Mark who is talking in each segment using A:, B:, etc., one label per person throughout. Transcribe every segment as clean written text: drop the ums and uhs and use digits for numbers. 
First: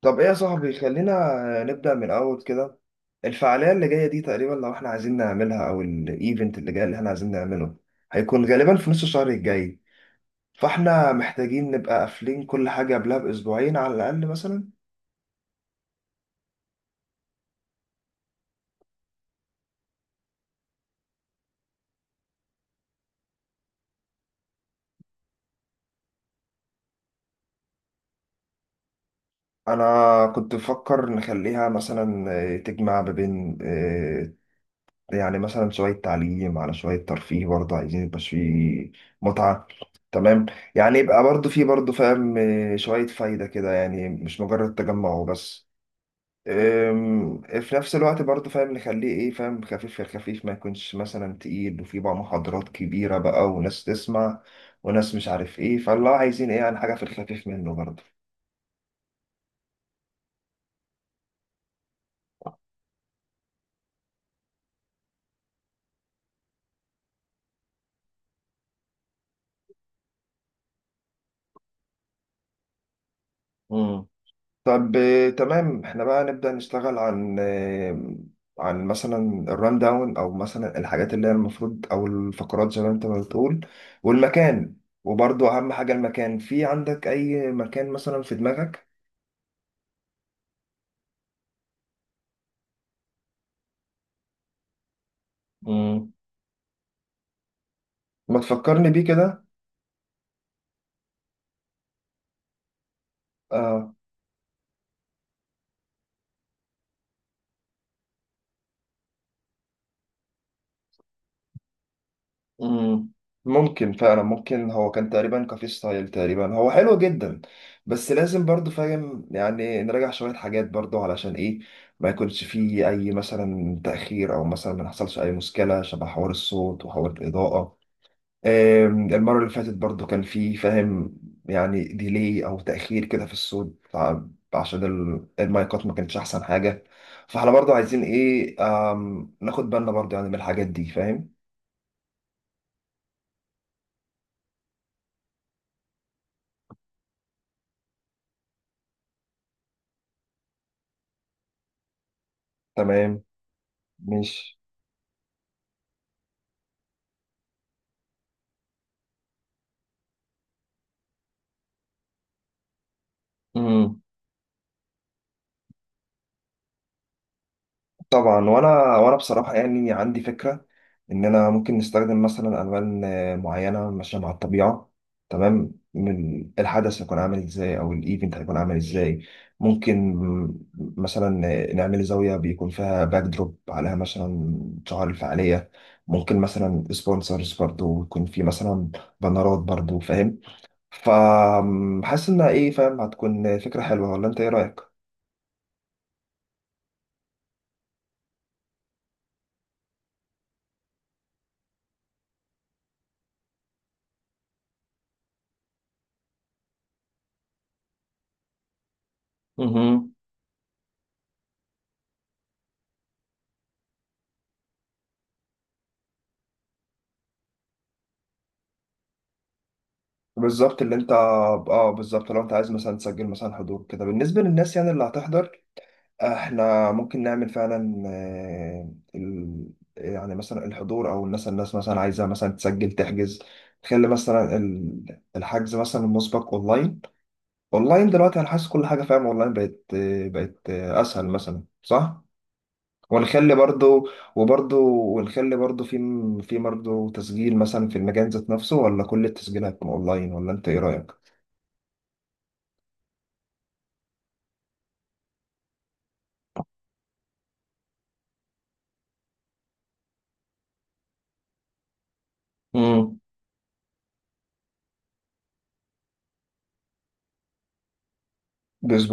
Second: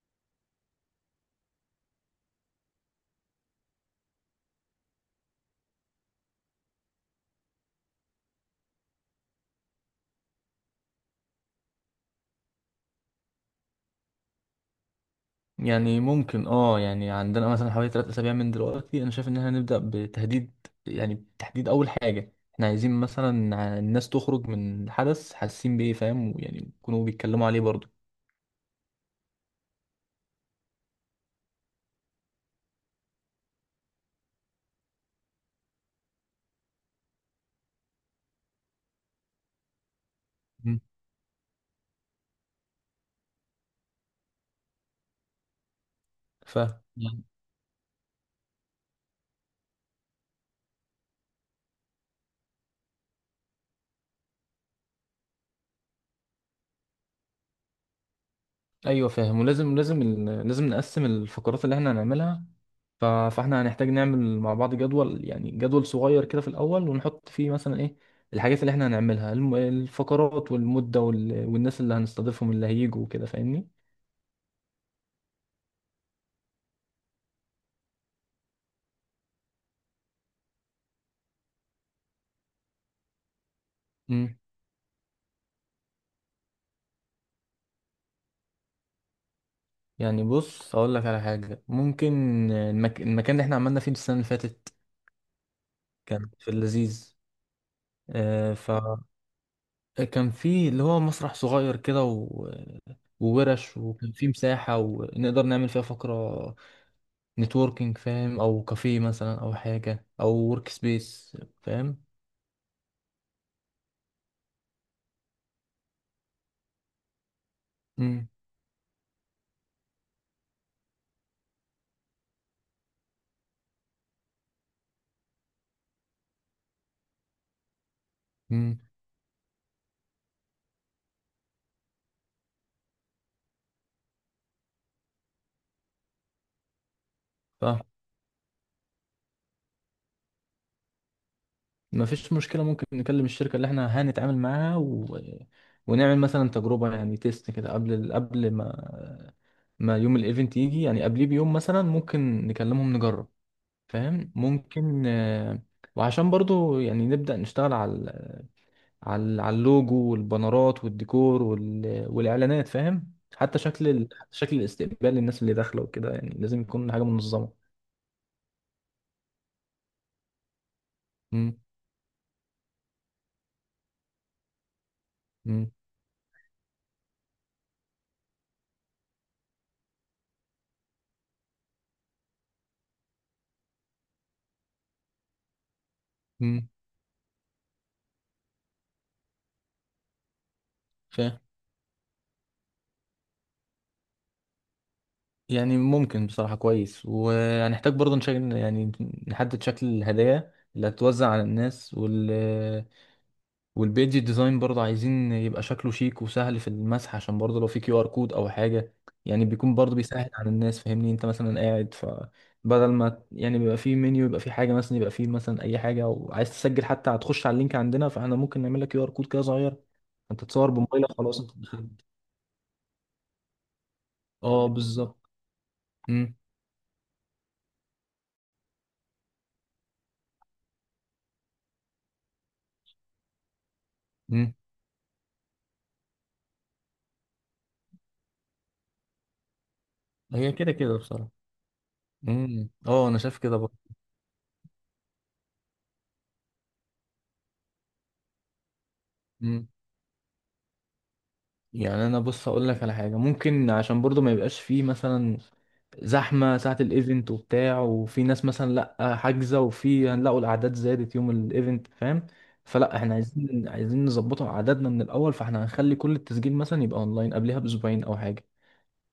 A: طب ايه يا صاحبي، خلينا نبدأ من اول كده. الفعالية اللي جاية دي تقريبا لو احنا عايزين نعملها، او الايفنت اللي جاي اللي احنا عايزين نعمله هيكون غالبا في نص الشهر الجاي. فاحنا محتاجين نبقى قافلين كل حاجة قبلها باسبوعين على الاقل مثلا.
B: يعني ممكن يعني عندنا مثلا حوالي 3 اسابيع من دلوقتي، انا شايف ان احنا نبدا بتهديد يعني تحديد اول حاجه احنا عايزين مثلا الناس تخرج من الحدث حاسين بايه. فاهم، يعني يكونوا بيتكلموا عليه برضه.
A: انا كنت بفكر نخليها مثلا تجمع ما بين يعني مثلا شوية تعليم على شوية ترفيه، برضه عايزين يبقى فيه متعة. تمام.
B: مم.
A: يعني يبقى برضه فيه برضه فاهم شوية فايدة كده، يعني مش مجرد تجمع وبس.
B: ف يعني-
A: في نفس الوقت برضه فاهم نخليه ايه فاهم خفيف، في الخفيف ما يكونش مثلا تقيل وفي بقى محاضرات كبيرة بقى وناس تسمع وناس مش عارف ايه، فالله عايزين ايه عن حاجة في الخفيف منه برضه.
B: ايوه فاهم، ولازم لازم ال- لازم نقسم الفقرات اللي احنا هنعملها. فاحنا هنحتاج نعمل مع بعض جدول، يعني جدول صغير كده في الاول، ونحط فيه مثلا ايه الحاجات اللي احنا هنعملها، الفقرات والمده والناس اللي هنستضيفهم اللي هيجوا وكده فاهمني.
A: امم. طب تمام، احنا بقى نبدأ نشتغل عن عن مثلا الران داون، او مثلا الحاجات اللي هي المفروض، او الفقرات زي ما انت ما بتقول، والمكان. وبرضه اهم حاجة المكان، في عندك اي مكان مثلا في دماغك؟
B: يعني بص اقول لك على حاجه ممكن. المكان اللي احنا عملنا فيه السنه اللي فاتت
A: امم.
B: كان في اللذيذ.
A: ما
B: آه ف
A: تفكرني بيه كده.
B: كان فيه اللي هو مسرح صغير كده وورش،
A: آه.
B: وكان فيه مساحه ونقدر نعمل فيها فقره نتوركينج فاهم، او كافيه مثلا او حاجه او ورك سبيس فاهم.
A: مم. ممكن فعلا، ممكن هو كان تقريبا كافي ستايل تقريبا، هو حلو جدا. بس لازم برضو فاهم يعني نراجع شوية حاجات برضو، علشان ايه ما يكونش فيه اي مثلا تأخير، او مثلا ما نحصلش اي مشكلة شبه حوار الصوت وحوار الإضاءة.
B: امم
A: المرة اللي فاتت برضو كان فيه فاهم يعني ديلي او تأخير كده في الصوت، عشان المايكات ما كانتش احسن حاجة. فاحنا برضو عايزين ايه، ناخد بالنا برضو يعني من الحاجات دي فاهم.
B: ما فيش مشكلة، ممكن نكلم الشركة اللي احنا هنتعامل معاها ونعمل مثلا تجربة، يعني تيست كده قبل ال... قبل ما ما يوم الايفنت يجي، يعني قبليه بيوم مثلا ممكن نكلمهم
A: تمام.
B: نجرب. فاهم
A: ماشي.
B: ممكن. وعشان برضو يعني نبدأ نشتغل على اللوجو والبانرات والديكور والإعلانات، فاهم، حتى شكل
A: امم.
B: شكل الاستقبال للناس اللي داخلة وكده، يعني لازم يكون حاجة منظمة.
A: طبعا، وانا بصراحه يعني عندي فكره ان انا
B: امم
A: ممكن نستخدم مثلا الوان معينه ماشيه مع الطبيعه.
B: امم
A: تمام، من الحدث هيكون عامل ازاي، او الايفنت هيكون عامل ازاي. ممكن مثلا نعمل زاويه بيكون فيها باك دروب، عليها مثلا شعار الفعاليه. ممكن
B: امم
A: مثلا سبونسرز برضو يكون في مثلا بنرات برضو فاهم.
B: فاهم،
A: فحاسس انها ايه فاهم هتكون فكره حلوه، ولا انت ايه
B: يعني ممكن بصراحة كويس، وهنحتاج برضه نشكل، يعني نحدد شكل الهدايا اللي هتتوزع على الناس، والبيج ديزاين برضه عايزين يبقى شكله شيك وسهل في المسح، عشان برضه لو في QR code او حاجة، يعني بيكون برضه
A: رايك؟
B: بيسهل على الناس فاهمني، انت مثلا قاعد فبدل ما يعني بيبقى في منيو يبقى في حاجة مثلا، يبقى في مثلا اي حاجة وعايز تسجل حتى هتخش على اللينك عندنا، فاحنا ممكن نعمل لك QR code كده صغير. انت تصور
A: بالظبط. اللي
B: بموبايلك
A: انت
B: خلاص. انت
A: اه
B: دخلت.
A: بالظبط، لو انت عايز مثلا تسجل مثلا حضور كده بالنسبه
B: اه
A: للناس يعني اللي
B: بالظبط.
A: هتحضر،
B: امم
A: احنا ممكن نعمل فعلا يعني مثلا الحضور، او الناس مثلا عايزه مثلا تسجل تحجز، تخلي
B: امم
A: مثلا الحجز مثلا المسبق اونلاين. اونلاين دلوقتي، انا حاسس كل حاجه فاهم اونلاين بقت آه،
B: هي
A: بقت
B: كده كده
A: آه، اسهل
B: بصراحة.
A: مثلا، صح؟
B: اه انا شايف
A: ونخلي
B: كده برضه.
A: برضو وبرضو ونخلي برضو في برضو تسجيل مثلا في المجال ذات نفسه، ولا كل
B: امم
A: التسجيلات هتكون اونلاين؟ ولا انت ايه رايك؟
B: يعني انا بص اقول لك على حاجه ممكن، عشان برضه ما يبقاش فيه مثلا زحمه ساعه الايفنت وبتاع وفي ناس مثلا لا حاجزه، وفي هنلاقوا الاعداد زادت يوم الايفنت فاهم، فلا احنا عايزين نظبطه اعدادنا من الاول، فاحنا هنخلي كل التسجيل مثلا يبقى اونلاين قبلها باسبوعين او حاجه.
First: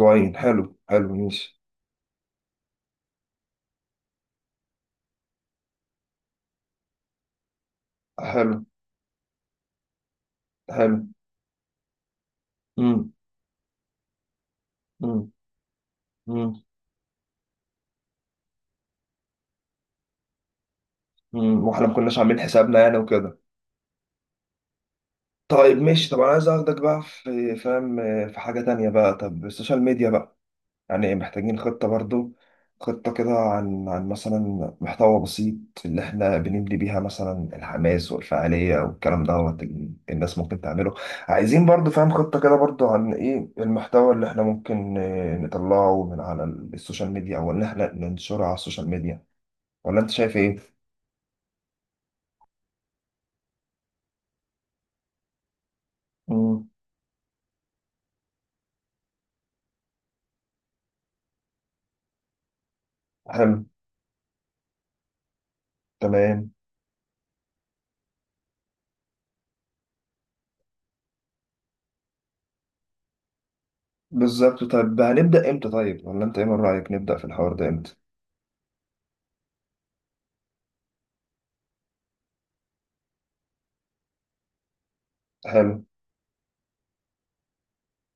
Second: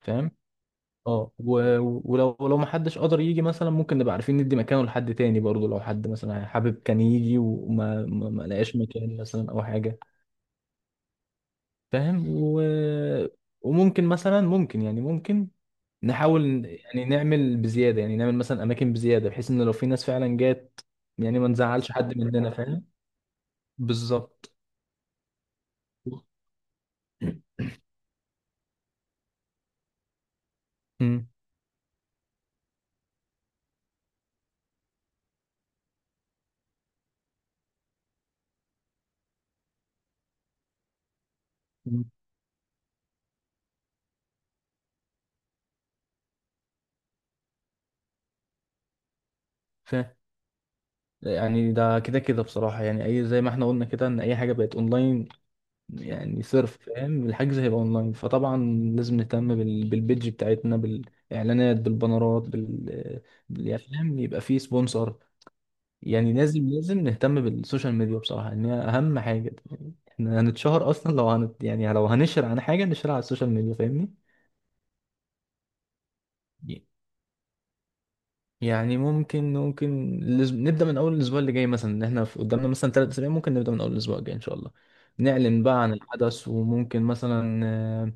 B: فاهم.
A: حلو، حلو،
B: اه
A: ماشي.
B: و- ولو لو ما حدش قدر يجي مثلا ممكن نبقى عارفين ندي مكانه لحد تاني برضه، لو حد مثلا حابب كان يجي وما ما ما
A: حلو.
B: لقاش مكان مثلا او حاجه.
A: حلو.
B: فاهم. و...
A: مم.
B: وممكن مثلا ممكن يعني
A: مم.
B: ممكن
A: مم.
B: نحاول، يعني نعمل بزيادة، يعني نعمل مثلا أماكن بزيادة بحيث إن لو في ناس فعلا جات، يعني ما
A: مم. واحنا
B: نزعلش
A: ما
B: حد
A: كناش عاملين
B: مننا
A: حسابنا
B: فاهم.
A: يعني وكده.
B: بالظبط.
A: طيب ماشي، طب انا عايز اخدك بقى في حاجة تانية بقى. طب السوشيال ميديا بقى، يعني
B: أمم،
A: محتاجين خطة برضو، خطة كده عن مثلا محتوى بسيط اللي احنا بنبني بيها مثلا الحماس والفعالية والكلام دوت، الناس ممكن تعمله. عايزين برضو
B: أمم،
A: فاهم خطة كده برضو عن ايه المحتوى اللي احنا ممكن نطلعه من على السوشيال ميديا، او ان احنا ننشره على السوشيال ميديا. ولا انت
B: فاهم،
A: شايف ايه؟
B: يعني ده كده كده بصراحة، يعني أي زي ما احنا قلنا كده إن أي حاجة بقت أونلاين، يعني
A: مم.
B: صرف فاهم، الحجز هيبقى أونلاين فطبعا لازم نهتم بالبيدج بتاعتنا بالإعلانات بالبانرات
A: حلو.
B: يعني فاهم يبقى فيه سبونسر، يعني
A: تمام.
B: لازم نهتم بالسوشيال ميديا بصراحة ان هي اهم حاجة، يعني احنا هنتشهر اصلا، لو هنت يعني لو هنشر عن حاجة نشرها على السوشيال ميديا فاهمني.
A: بالظبط. طيب، هنبدأ امتى؟ طيب، ولا انت ايه من رأيك نبدأ في الحوار ده امتى؟
B: يعني ممكن نبدأ من اول الاسبوع اللي جاي مثلا، ان احنا قدامنا مثلا ثلاث اسابيع، ممكن نبدأ من اول الاسبوع الجاي ان شاء الله. نعلن بقى
A: حلو.
B: عن الحدث، وممكن مثلا آه،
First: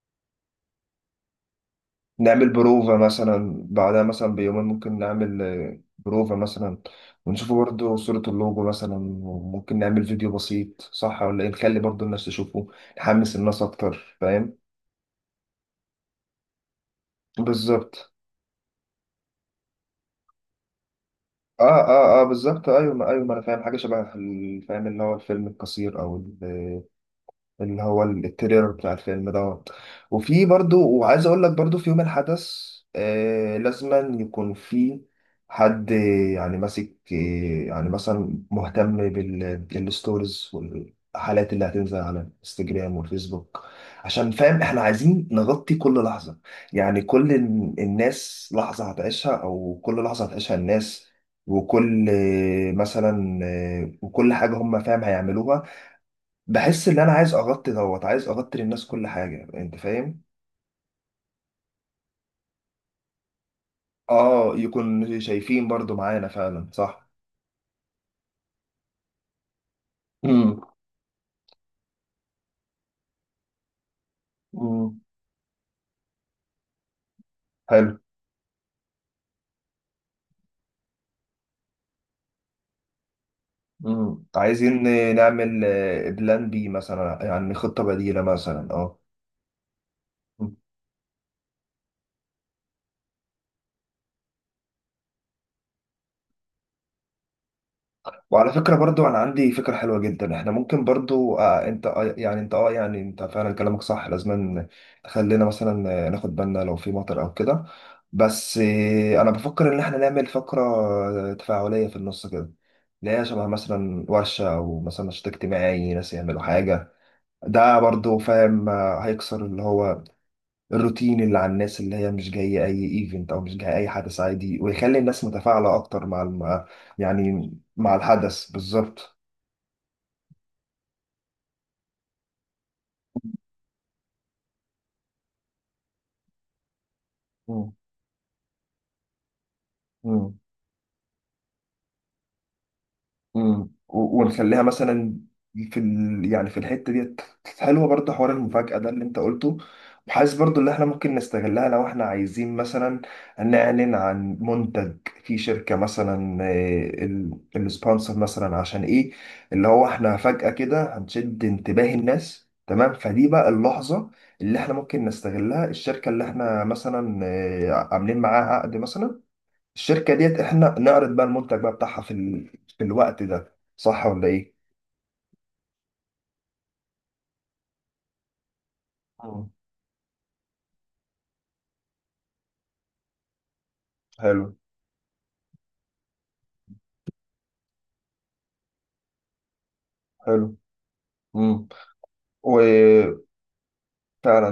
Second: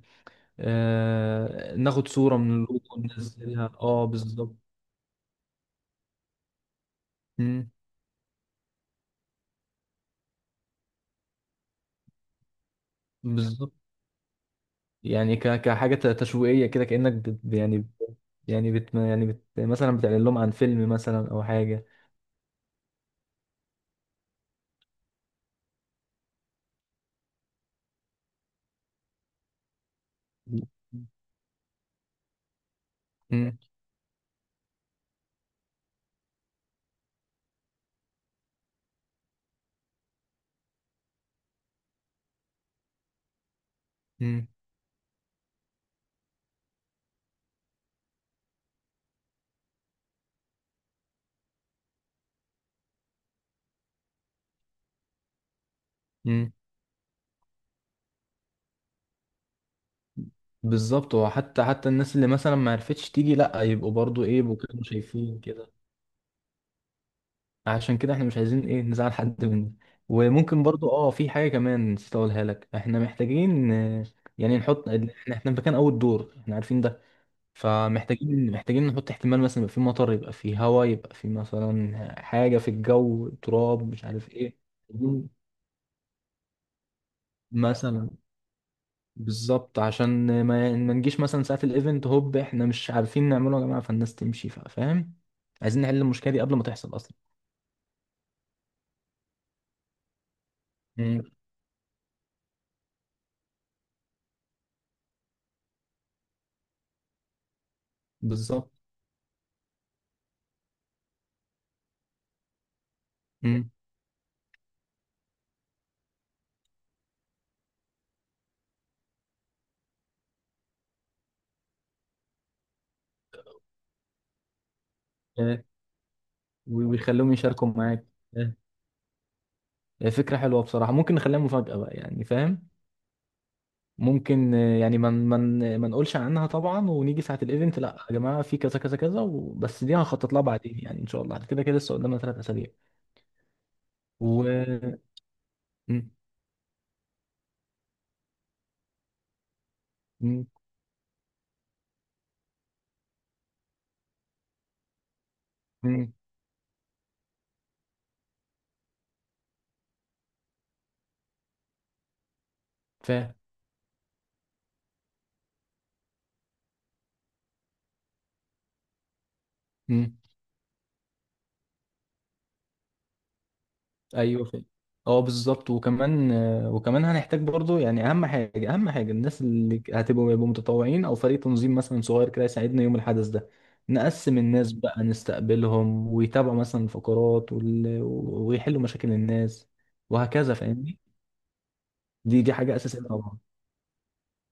B: آه، ناخد صورة من
A: نعمل
B: اللوجو
A: بروفة مثلا
B: وننزلها.
A: بعدها
B: اه
A: مثلا
B: بالظبط.
A: بيومين، ممكن نعمل بروفة مثلا، ونشوف
B: مم،
A: برضو صورة اللوجو مثلا. وممكن نعمل فيديو بسيط، صح ولا ايه؟ نخلي برضو الناس تشوفه، نحمس الناس
B: بالظبط،
A: اكتر فاهم.
B: يعني كحاجة تشويقية كده، كأنك بت... يعني
A: بالظبط.
B: بت- يعني بت... يعني بت... مثلا بتعلن لهم عن فيلم مثلا أو
A: اه،
B: حاجة.
A: اه، اه، بالظبط. ايوه ما ايوه ما انا فاهم حاجة شبه فاهم اللي هو الفيلم القصير، او ال- اللي هو التريلر بتاع الفيلم دوت. وفي برضو، وعايز اقول لك برضو في يوم الحدث
B: مم.
A: لازما يكون في حد، يعني ماسك يعني مثلا مهتم بالستوريز والحالات اللي هتنزل على الانستجرام والفيسبوك، عشان
B: مم.
A: فاهم احنا عايزين نغطي كل لحظة. يعني كل الناس لحظة هتعيشها، او كل لحظة هتعيشها الناس، وكل مثلا وكل حاجة هم فاهم هيعملوها.
B: مم.
A: بحس ان انا عايز اغطي للناس كل حاجه انت فاهم.
B: بالظبط، وحتى الناس اللي مثلا ما عرفتش تيجي لا يبقوا برضو ايه
A: اه،
B: يبقوا كانوا
A: يكون
B: شايفين
A: شايفين
B: كده،
A: برضو معانا فعلا صح.
B: عشان كده احنا مش عايزين ايه نزعل حد مننا.
A: امم.
B: وممكن برضو في حاجة كمان نسيت اقولها لك، احنا محتاجين يعني نحط،
A: امم.
B: احنا في مكان اول دور احنا عارفين ده.
A: حلو.
B: فمحتاجين نحط احتمال مثلا يبقى في مطر، يبقى في هواء، يبقى في مثلا حاجة في الجو تراب مش
A: امم.
B: عارف ايه
A: عايزين
B: محتاجين
A: نعمل بلان بي مثلا، يعني خطه
B: مثلا.
A: بديله مثلا، اه.
B: بالظبط، عشان ما نجيش مثلا ساعة الايفنت هوب احنا مش عارفين نعمله يا جماعة فالناس تمشي فاهم، عايزين نحل المشكلة دي قبل ما تحصل اصلا.
A: وعلى فكرة برضو، أنا عندي فكرة حلوة جدا. إحنا ممكن
B: مم.
A: برضو أنت يعني أنت يعني أنت فعلا كلامك صح، لازم خلينا مثلا ناخد بالنا لو في مطر أو كده. بس
B: بالظبط.
A: أنا بفكر إن إحنا نعمل فقرة تفاعلية في النص كده، اللي هي شبه
B: مم.
A: مثلا ورشة، أو مثلا نشاط اجتماعي، ناس يعملوا حاجة. ده برضو فاهم هيكسر اللي هو الروتين، اللي على الناس اللي هي مش جاية أي إيفنت، أو مش جاية أي حدث عادي، ويخلي الناس
B: آه،
A: متفاعلة أكتر مع
B: ويخلوهم
A: يعني
B: يشاركوا
A: مع
B: معاك.
A: الحدث
B: آه،
A: بالظبط.
B: فكرة حلوة بصراحة، ممكن نخليها مفاجأة بقى يعني فاهم. ممكن آه، يعني ما من ما ما نقولش عنها طبعا، ونيجي ساعة
A: مم.
B: الايفنت لا يا جماعة في كذا كذا كذا بس دي هخطط
A: مم.
B: لها بعدين، يعني ان شاء الله كده كده لسه قدامنا 3 اسابيع.
A: مم.
B: و
A: ونخليها مثلا في
B: م-
A: يعني في الحته ديت، حلوه برضه. حوار المفاجاه ده اللي انت قلته، وحاسس
B: م-
A: برضه ان احنا ممكن نستغلها، لو احنا عايزين مثلا نعلن عن منتج في شركه
B: م-
A: مثلا السبونسر مثلا، عشان ايه، اللي هو احنا فجاه كده هنشد انتباه الناس، تمام.
B: ف
A: فدي بقى اللحظه اللي احنا ممكن نستغلها، الشركه اللي احنا مثلا عاملين معاها عقد مثلا، الشركة
B: م-
A: ديت احنا نعرض بقى المنتج بقى بتاعها في في الوقت ده، صح ولا
B: ايوه.
A: ايه؟
B: ف اه بالظبط، وكمان هنحتاج برضو يعني اهم حاجة اهم حاجة الناس
A: مم.
B: اللي هتبقوا يبقوا متطوعين او فريق تنظيم مثلا صغير كده يساعدنا يوم الحدث ده. نقسم
A: حلو.
B: الناس بقى نستقبلهم ويتابعوا مثلا الفقرات ويحلوا مشاكل الناس
A: حلو.
B: وهكذا فاهمني.
A: امم.
B: دي حاجة أساسية
A: وفعلا،
B: طبعا.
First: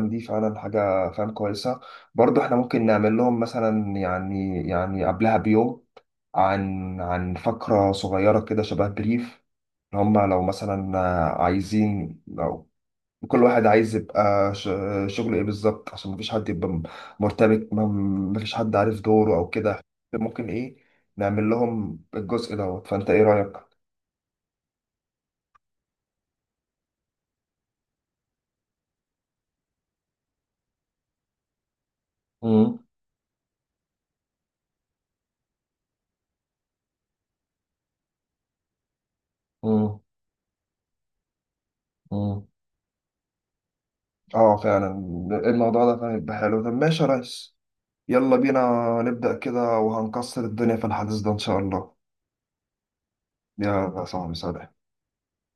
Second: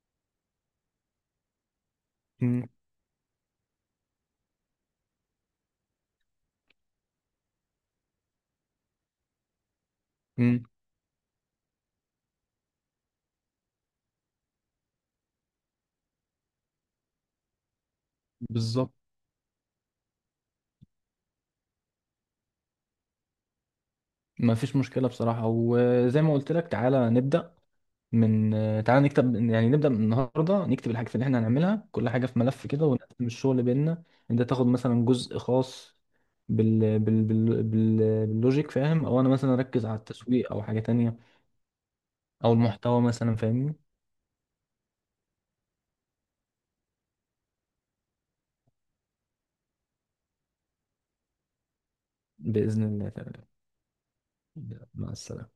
A: دي فعلا حاجة فعلا كويسة. برضو احنا
B: مم.
A: ممكن نعمل لهم مثلا يعني قبلها بيوم، عن فقرة صغيرة كده شبه بريف. هم لو
B: مم.
A: مثلا عايزين، كل واحد عايز يبقى شغله ايه بالظبط، عشان مفيش حد يبقى مرتبك، مفيش حد
B: بالظبط.
A: عارف دوره او كده. ممكن ايه نعمل لهم الجزء دوت، فانت ايه رأيك؟
B: ما فيش مشكلة بصراحة، وزي ما قلت لك من تعالى نكتب، يعني نبدأ من النهاردة نكتب الحاجات اللي احنا هنعملها كل حاجة في ملف
A: مم.
B: كده، ونقسم الشغل بيننا. انت تاخد مثلا جزء خاص بال... بال... بال... بال... باللوجيك فاهم، او انا مثلا اركز
A: مم.
B: على التسويق او حاجة تانية
A: مم.
B: او المحتوى مثلا فاهمني.
A: اه فعلا، الموضوع ده فعلا يبقى حلو. طب ماشي يا ريس، يلا بينا نبدأ كده، وهنكسر الدنيا في الحديث ده ان شاء الله.
B: بإذن الله تعالى.
A: يا صاحبي سلام.
B: مع السلامة.